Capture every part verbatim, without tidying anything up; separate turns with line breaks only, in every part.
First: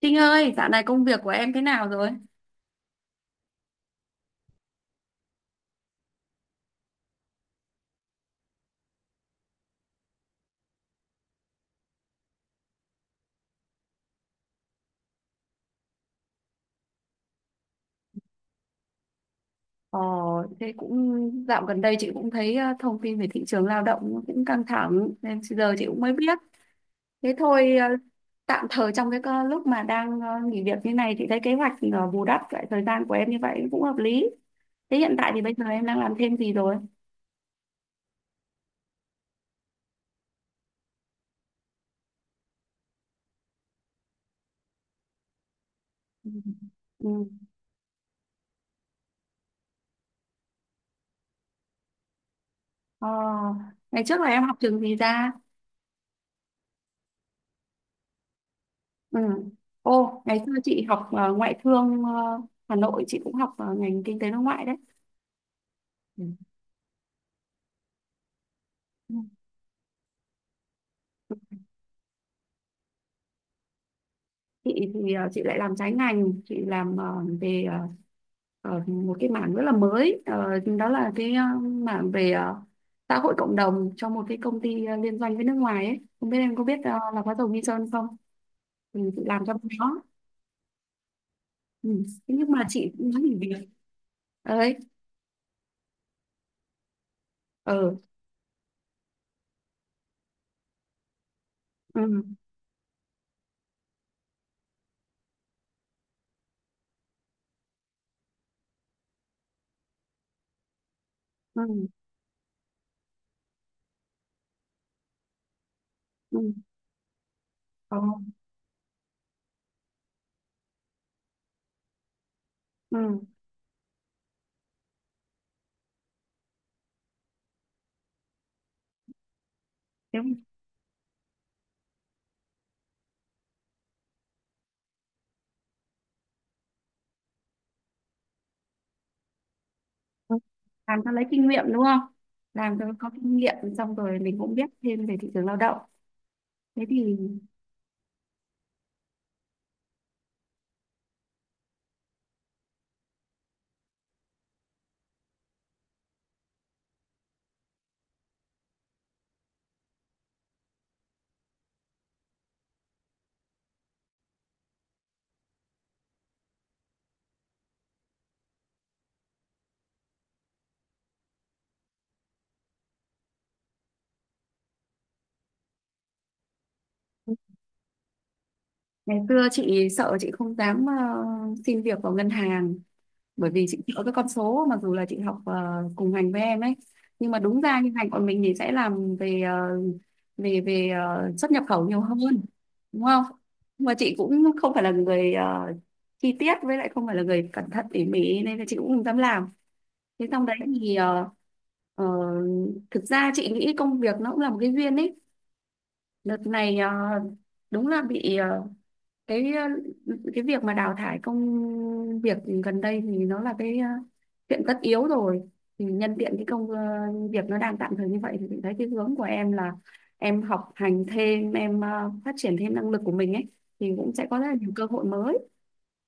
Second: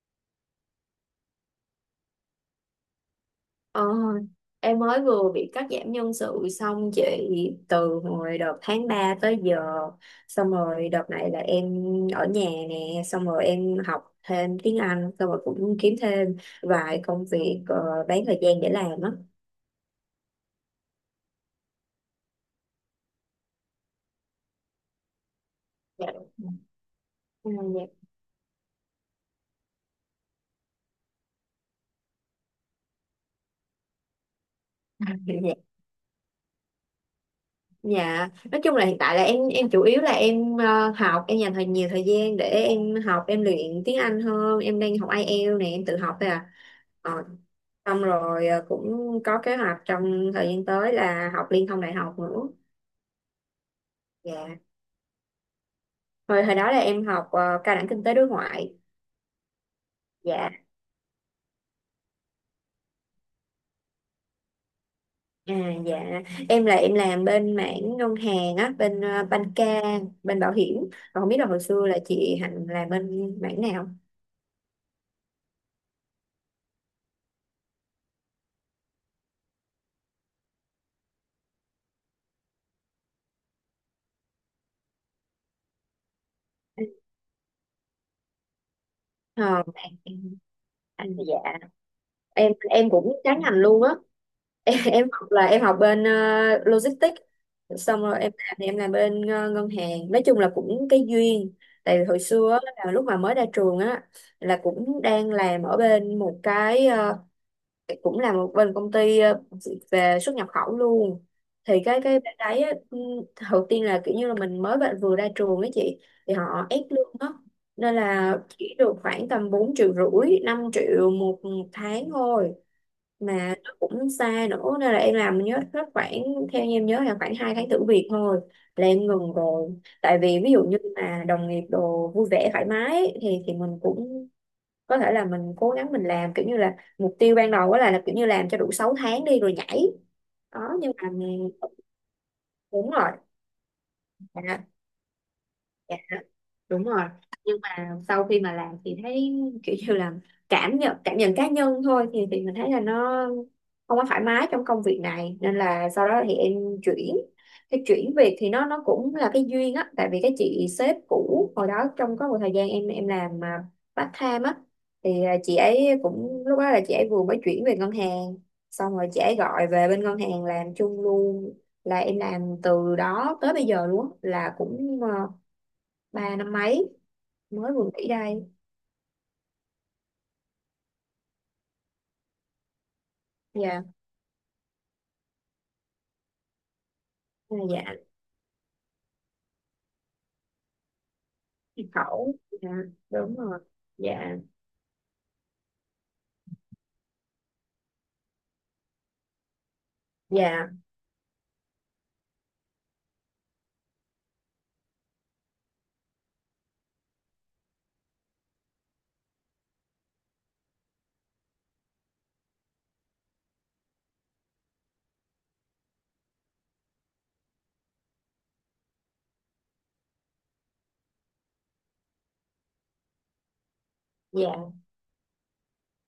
Trinh ơi, dạo này công việc của em thế nào rồi?
Ờ, em mới vừa bị cắt giảm nhân sự xong chị, từ hồi đợt tháng ba tới giờ. Xong rồi đợt này là em ở nhà nè, xong rồi em học thêm tiếng Anh, xong rồi cũng kiếm thêm vài công việc ờ, bán thời gian để làm á.
Ờ, thế cũng dạo gần đây chị cũng thấy ờ, thông tin về thị trường lao động nó cũng căng thẳng nên giờ chị cũng
Dạ,
mới biết.
đúng.
Thế
Ừ,
thôi, ờ,
dạ.
tạm thời trong cái ờ, lúc mà đang ờ, nghỉ việc như này, chị thấy kế hoạch ờ, bù đắp lại thời gian của em như vậy cũng hợp lý. Thế hiện tại thì bây giờ
Dạ.
em đang làm thêm gì rồi?
Dạ, nói chung là hiện tại là em em chủ yếu là em ờ, học, em dành thời nhiều thời gian để em học, em luyện tiếng Anh hơn, em đang học ai eo này, em tự học thôi
Ừ.
à. Ờ,
Ừ.
Xong rồi ờ, cũng có kế hoạch trong thời gian tới là học liên thông đại học nữa.
Ờ, Ngày trước là em
Dạ.
học trường gì ra?
Hồi hồi đó là em học ờ, cao đẳng kinh tế đối ngoại.
Ừ. Ô, ngày
Dạ.
xưa chị học ờ, ngoại thương, ờ, Hà Nội, chị cũng học ờ, ngành kinh tế đối ngoại đấy.
À, dạ, em là em làm bên mảng ngân hàng á, bên
Ừ.
ờ, banh ca, bên bảo hiểm. Còn không biết là hồi xưa là chị Hạnh làm bên mảng nào?
Chị thì ờ, chị lại làm trái ngành, chị làm ờ, về ờ, ờ, một cái mảng rất là mới. Ờ, Đó là cái ờ, mảng về ờ, xã hội cộng đồng cho một cái công ty ờ, liên doanh với nước ngoài ấy. Không biết em có biết ờ, là có dầu Nghi Sơn không, thì chị làm cho
Ờ,
bên
mảng-
đó.
anh, dạ,
Ừ. Thế nhưng
em
mà chị
em
cũng
cũng
nói nghỉ
trái
việc
ngành luôn á.
ấy.
Em, em học là em học bên ờ, logistics,
Ừ.
xong rồi em làm thì em làm bên ờ, ngân hàng, nói chung là cũng cái duyên. Tại vì hồi
Ừ.
xưa á, là lúc mà mới ra trường á, là cũng đang làm ở bên một cái ờ, cũng làm một bên công ty ờ, về xuất nhập khẩu luôn.
Ừ.
Thì cái cái bên đấy á, ừ, đầu tiên là kiểu như là mình mới bạn vừa ra trường ấy chị, thì
Ừ.
họ ép lương á, nên
ờ,
là chỉ được khoảng tầm bốn triệu rưỡi, năm triệu một tháng thôi.
ừ. Ừ.
Mà nó cũng xa nữa, nên là em làm nhớ hết khoảng, theo như em nhớ là khoảng hai tháng thử việc thôi là em ngừng rồi. Tại
Nếu
vì ví dụ như mà đồng nghiệp đồ vui vẻ thoải mái ấy, thì thì mình cũng có thể là mình cố gắng mình làm, kiểu như là mục tiêu ban đầu đó là, là kiểu như làm cho đủ sáu tháng đi rồi nhảy
mà
đó. Nhưng
làm
mà
cho lấy kinh nghiệm đúng không, làm cho
đúng
có
rồi,
kinh nghiệm xong rồi mình cũng
dạ,
biết thêm về thị trường lao động.
dạ, đúng
Thế
rồi.
thì ừ,
À, sau khi mà làm thì thấy kiểu như là cảm nhận cảm nhận cá nhân thôi, thì thì mình thấy là nó không có thoải mái trong công việc này nên là sau đó thì em chuyển. Cái chuyển việc thì nó nó cũng là cái duyên á, tại vì cái chị sếp cũ hồi đó, trong có một thời gian em em làm à, part time á, thì à, chị ấy cũng lúc đó là chị ấy vừa mới chuyển về ngân hàng, xong rồi chị ấy gọi về bên ngân hàng làm chung luôn, là em làm từ đó tới bây giờ luôn á, là cũng à, ba năm mấy mới vừa nghỉ đây.
ngày xưa chị sợ chị không dám ờ, xin việc vào ngân hàng, bởi vì chị
Dạ.
có cái con số mặc dù là chị học ờ, cùng ngành với em ấy, nhưng mà
À,
đúng ra
dạ.
như ngành của mình thì sẽ làm về ờ, về về ờ, xuất nhập khẩu
Nhân
nhiều hơn,
khẩu. Dạ,
đúng không?
đúng rồi.
Nhưng mà chị
Dạ.
cũng không phải là người ờ, chi tiết, với lại không phải là người cẩn thận tỉ mỉ, nên là chị cũng không dám làm. Thế xong đấy
Dạ.
thì ờ, ờ, thực ra chị nghĩ công việc nó cũng là một cái duyên ấy. Đợt này ờ, đúng là bị ờ, cái, ờ, cái việc mà đào thải công việc gần đây thì nó là cái ờ, chuyện tất yếu rồi, thì nhân tiện cái công ờ, việc nó đang tạm thời như vậy thì chị thấy cái hướng của em là em học hành thêm, em ờ, phát triển thêm năng lực của mình ấy, thì cũng sẽ có rất là nhiều
Dạ.
cơ hội mới.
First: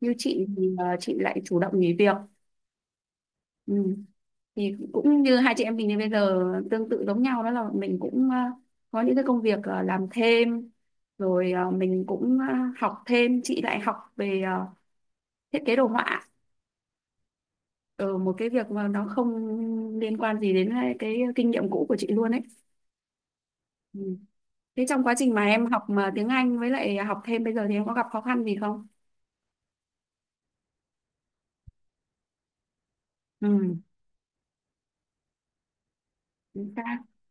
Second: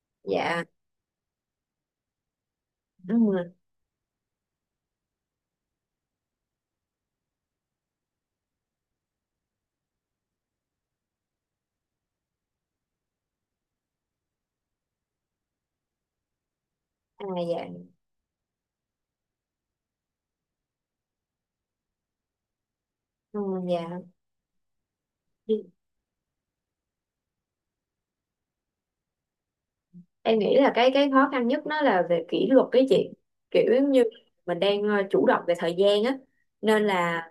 Như chị
Dạ.
thì ờ, chị lại chủ động nghỉ việc.
Ừ.
Ừ. Thì cũng như hai chị em mình thì bây giờ tương tự giống nhau, đó là mình cũng ờ, có những cái công việc ờ, làm thêm, rồi ờ, mình cũng ờ, học thêm, chị lại học về ờ, thiết kế đồ họa
À, dạ.
ở một cái việc mà nó không liên quan gì đến cái cái kinh nghiệm cũ của chị luôn ấy.
Ừ, dạ.
Ừ. Thế trong quá trình mà em học mà tiếng Anh với lại học thêm bây giờ thì em có gặp khó khăn gì không?
Em nghĩ là cái cái khó khăn nhất nó là về kỷ luật cái chị, kiểu
Ừ.
giống như mình đang ờ, chủ động về thời gian á,
Chính
nên
xác.
là,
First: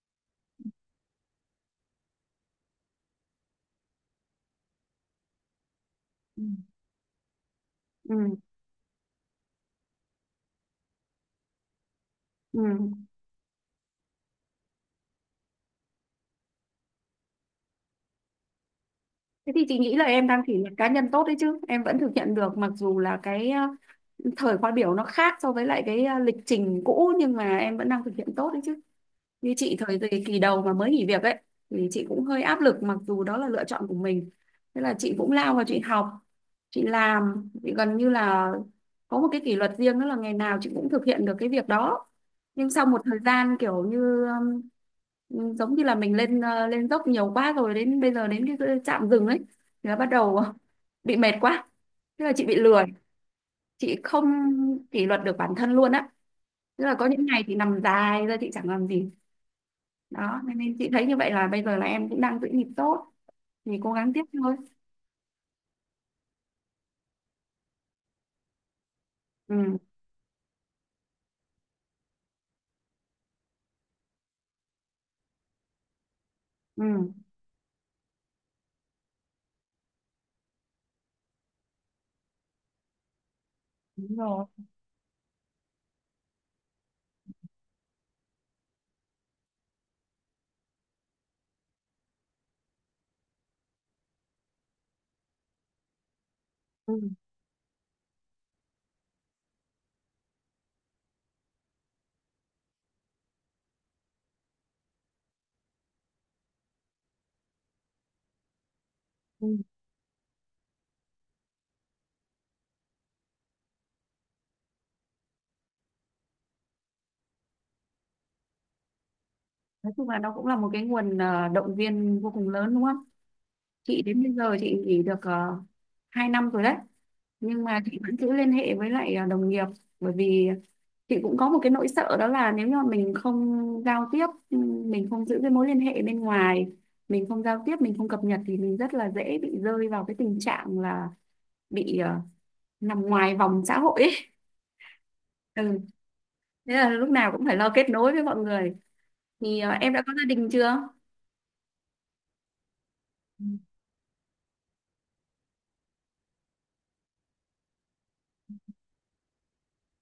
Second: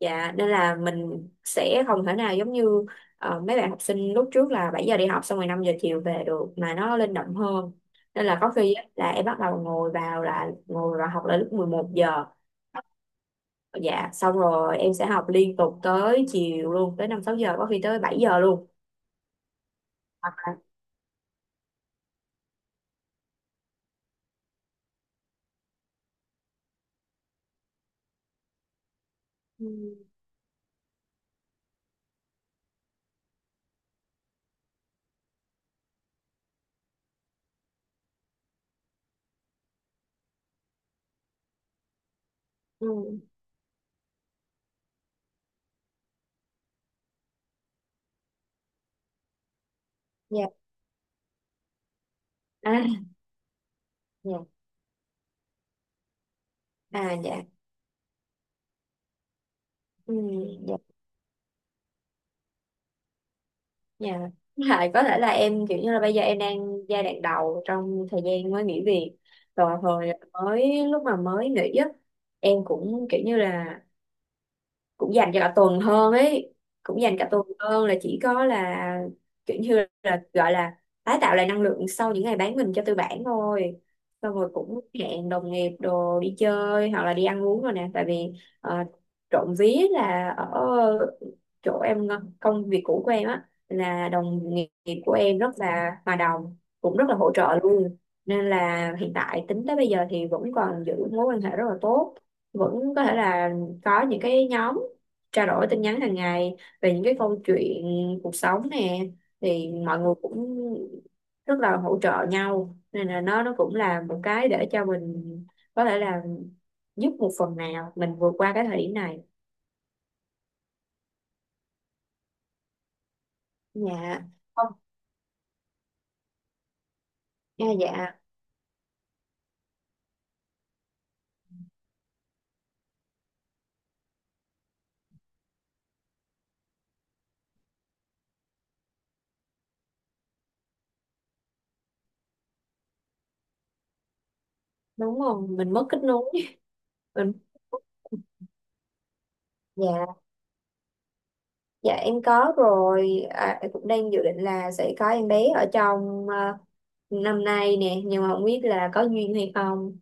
dạ, nên là mình sẽ không thể nào giống như ờ, mấy bạn học sinh lúc trước là bảy giờ đi học xong rồi năm giờ chiều về
Ừ.
được, mà nó linh động hơn.
Ừ.
Nên là có khi á, là em bắt đầu ngồi vào, là ngồi vào học là lúc mười một giờ,
Ừ.
dạ, xong rồi em sẽ học liên tục tới chiều luôn, tới năm sáu giờ, có khi tới bảy giờ luôn.
Thế thì chị nghĩ là em
Hoặc
đang
là,
kỷ luật cá nhân tốt đấy chứ, em vẫn thực hiện được mặc dù là cái ờ, thời khóa biểu nó khác so với lại cái ờ, lịch trình cũ, nhưng mà em vẫn đang thực hiện tốt đấy chứ. Như
ừ,
chị thời kỳ kỳ đầu mà mới nghỉ việc ấy thì chị cũng hơi áp lực mặc dù đó là lựa chọn của mình, thế là chị cũng lao vào chị học, chị làm, chị gần như là có một cái kỷ luật riêng, đó là ngày nào chị cũng thực hiện được cái việc đó. Nhưng sau
ừ,
một thời gian kiểu như um, giống như là mình lên ờ, lên dốc nhiều quá rồi, đến bây giờ đến cái cái trạm dừng ấy thì nó bắt đầu
dạ,
bị mệt quá. Thế là chị bị
à,
lười, chị không
dạ,
kỷ luật được bản thân luôn á, tức là có
à,
những
dạ,
ngày thì nằm dài ra chị chẳng làm gì.
ừ,
Đó nên, nên
dạ,
chị thấy như vậy là bây giờ là em cũng đang giữ nhịp tốt, thì cố
dạ.
gắng tiếp thôi.
Lại có thể là em kiểu như là bây giờ em đang giai đoạn đầu trong thời gian mới nghỉ việc, rồi
Ừ.
hồi mới lúc mà mới nghỉ á em cũng kiểu như là cũng dành cho cả tuần hơn ấy, cũng
Ừ.
dành cả tuần hơn, là chỉ có là kiểu như là gọi là tái tạo lại năng lượng sau những ngày bán mình cho tư bản thôi.
Đúng
Xong
rồi.
rồi cũng hẹn đồng nghiệp đồ đi chơi hoặc là đi ăn uống rồi nè. Tại vì ờ, trộm vía là ở chỗ em, ờ, công việc cũ của em á, là đồng nghiệp của em rất là hòa đồng,
Ừ,
cũng rất là hỗ trợ luôn, nên là hiện tại tính tới bây giờ thì vẫn còn giữ mối quan hệ rất là tốt, vẫn có thể là có những cái nhóm trao đổi tin nhắn hàng ngày về những cái câu chuyện cuộc sống nè.
ừ.
Thì mọi người cũng rất là hỗ trợ nhau, nên là nó nó cũng là một cái để cho mình có thể là giúp một phần nào mình vượt qua cái thời điểm này.
Nói chung là nó cũng là một cái nguồn ờ, động viên vô cùng lớn, đúng không? Chị
Dạ,
đến bây giờ
không.
chị nghỉ được uh, hai năm rồi đấy, nhưng
À,
mà chị vẫn
dạ,
giữ liên hệ với lại ờ, đồng nghiệp, bởi vì chị cũng có một cái nỗi sợ, đó là nếu như mà mình không giao tiếp, ừ, mình không giữ cái mối liên hệ bên ngoài, mình không giao tiếp, mình không cập nhật, thì mình rất là dễ bị rơi vào cái tình trạng là bị ờ, nằm ngoài vòng xã hội ấy.
đúng rồi, mình
Ừ,
mất kết nối.
thế là lúc nào
Mình.
cũng phải lo kết nối với mọi người. Thì ờ, em đã có
Dạ.
gia đình chưa?
Dạ em có rồi.
Ừ.
À, em cũng đang dự định là sẽ có em bé ở trong ờ, năm nay nè, nhưng mà không biết là có duyên hay không.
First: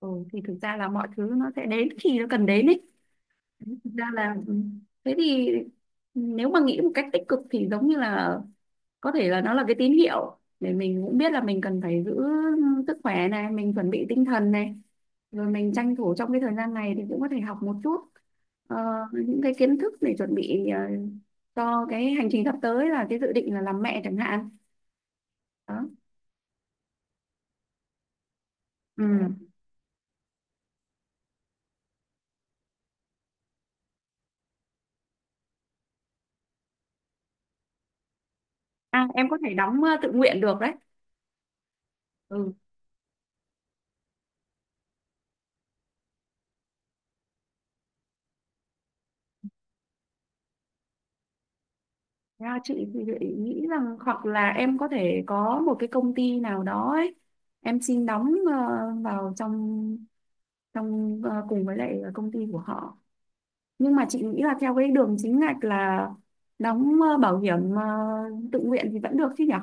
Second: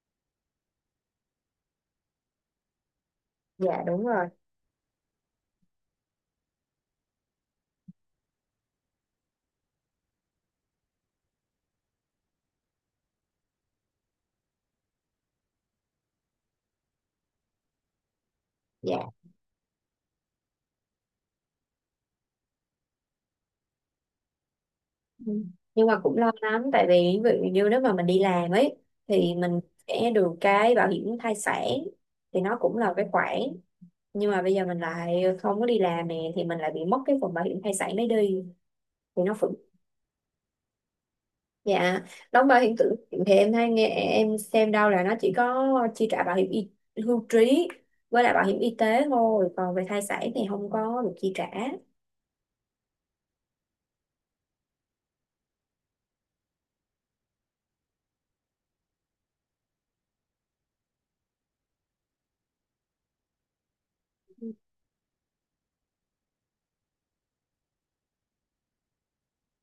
Ừ, thì thực ra là mọi thứ nó sẽ đến khi nó cần đến ấy.
Dạ,
Thực
đúng
ra
rồi.
là ừ, thế thì nếu mà nghĩ một cách tích cực thì giống như là có thể là nó là cái tín hiệu để mình cũng biết là mình cần phải giữ sức khỏe này, mình chuẩn bị tinh thần này, rồi mình tranh thủ trong cái thời gian này thì cũng có thể học một chút ờ,
Dạ.
những cái kiến thức để chuẩn bị ờ, cho cái hành trình sắp tới là cái dự định là làm mẹ chẳng hạn.
Ừ.
Đó.
Nhưng mà cũng lo lắm, tại vì ví dụ như nếu mà mình đi làm ấy
Ừ. À.
thì mình sẽ được cái bảo hiểm thai sản, thì nó cũng là cái khoản, nhưng mà bây giờ mình lại không có đi làm nè thì mình lại bị mất cái phần bảo hiểm thai sản đấy đi,
À,
thì
em
nó
có thể
cũng,
đóng ờ, tự nguyện được đấy.
dạ, đóng
Ừ.
bảo hiểm tự nguyện thì em hay nghe em xem đâu là nó chỉ có chi trả bảo hiểm y, hưu trí với lại bảo hiểm y tế thôi, còn về thai sản thì không có được chi trả.
Ra chị thì chị nghĩ rằng hoặc là em có thể có một cái công ty nào đó ấy, em xin đóng ờ, vào trong, trong ờ, cùng với lại công ty của họ. Nhưng mà chị nghĩ là theo cái đường chính ngạch là đóng ờ, bảo hiểm ờ, tự nguyện thì vẫn được chứ nhỉ?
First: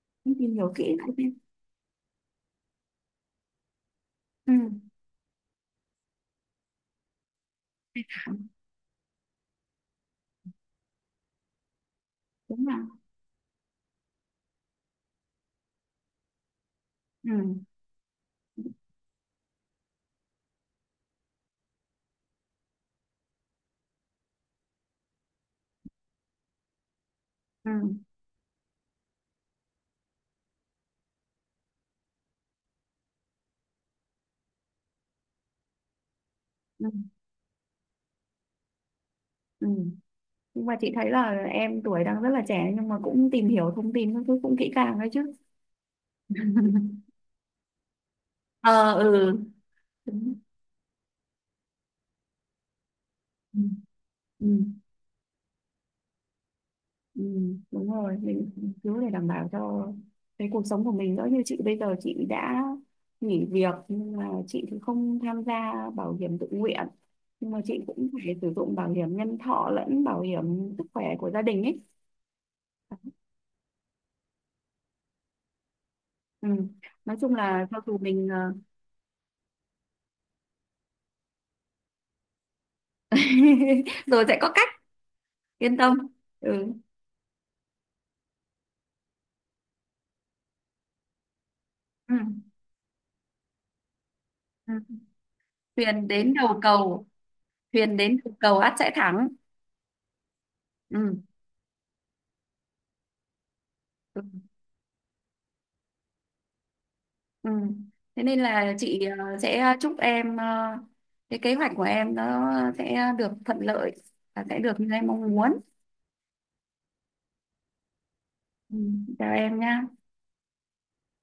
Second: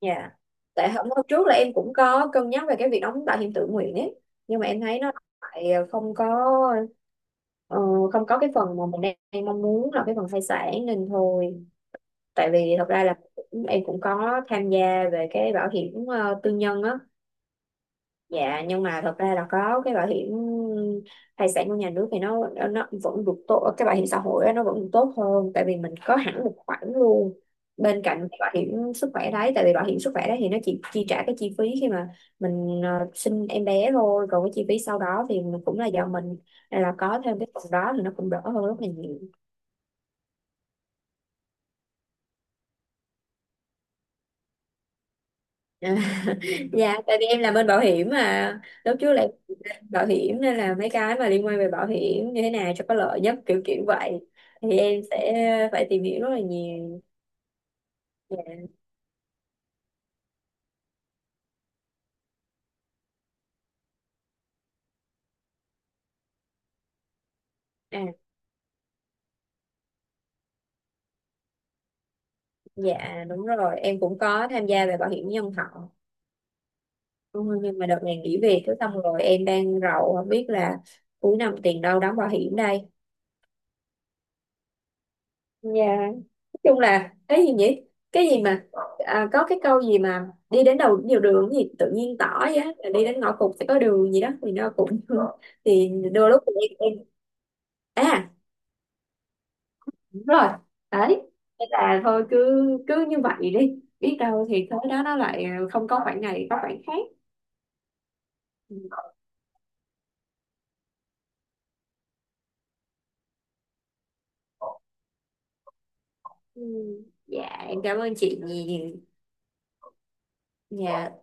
Dạ.
Em tìm hiểu
Tại
kỹ
hôm
lại
hôm
xem.
trước là em cũng có cân nhắc về cái việc đóng bảo hiểm tự nguyện ấy, nhưng mà em thấy nó lại không có ờ,
Ừ.
không có cái phần mà mình đang, đang mong muốn là cái phần thai sản nên thôi. Tại
Đúng
vì thật
là
ra là cũng, em cũng có tham gia về cái bảo hiểm ờ, tư nhân á.
ừ.
Dạ, nhưng mà thật ra là có cái bảo hiểm thai sản của nhà nước thì nó nó nó vẫn được tốt, cái bảo hiểm xã hội á, nó vẫn được tốt hơn, tại vì mình có hẳn một khoản luôn
Ừ.
bên cạnh cái bảo hiểm sức khỏe đấy, tại vì bảo hiểm sức khỏe đấy thì nó chỉ chi trả cái chi phí khi mà mình ờ, sinh em bé thôi, còn cái chi phí sau đó thì mình cũng là do mình. Nên
Ừ.
là có thêm cái phần đó thì nó cũng đỡ hơn rất là nhiều.
Ừ. Nhưng mà chị thấy là em tuổi đang rất là trẻ, nhưng mà cũng tìm hiểu thông tin các thứ cũng kỹ càng đấy chứ.
À, dạ, tại vì em làm bên bảo hiểm, mà
Ờ,
lúc trước là em
ừ,
làm bảo
đúng,
hiểm, nên là mấy cái mà liên quan về bảo hiểm như thế nào cho có lợi nhất
ừ,
kiểu kiểu vậy
ừ,
thì em sẽ phải tìm hiểu rất là nhiều.
ừ, đúng rồi, mình
Dạ.
mình cứ để đảm bảo cho cái cuộc sống của mình đỡ, như chị bây giờ chị đã nghỉ việc nhưng mà chị thì không tham gia bảo hiểm tự nguyện, nhưng mà chị cũng
À,
phải sử dụng bảo hiểm nhân thọ lẫn bảo hiểm sức khỏe của gia đình ấy.
dạ, đúng rồi, em cũng có tham gia về bảo hiểm nhân thọ.
Ừ. Nói chung
Ừ,
là
nhưng
cho
mà
dù
đợt này
mình
nghỉ
ờ,
việc cứ xong rồi em đang rầu, không biết là cuối năm tiền đâu đóng bảo hiểm đây.
rồi sẽ có cách, yên
Dạ.
tâm.
Nói
Ừ.
chung là cái gì nhỉ? Cái gì mà, à, có cái câu gì mà đi đến đầu nhiều đường gì tự
Ừ.
nhiên tỏ vậy á, là đi đến ngõ cụt sẽ có đường gì đó, thì nó
Ừ.
cũng thì
Thuyền
đôi
đến
lúc
đầu
thì em,
cầu, thuyền
em
đến
à,
đầu cầu ắt sẽ thắng.
đúng rồi,
Ừ.
đấy, thế là thôi cứ cứ như vậy đi, biết đâu thì tới đó nó lại không có khoảng này có khoảng khác.
Ừ. Thế nên là chị ờ, sẽ chúc em ờ, cái kế hoạch của em nó sẽ được thuận lợi và sẽ được như em mong muốn.
Ừ, dạ, em cảm ơn chị
Ừ.
nhiều.
Chào em nha.
Dạ.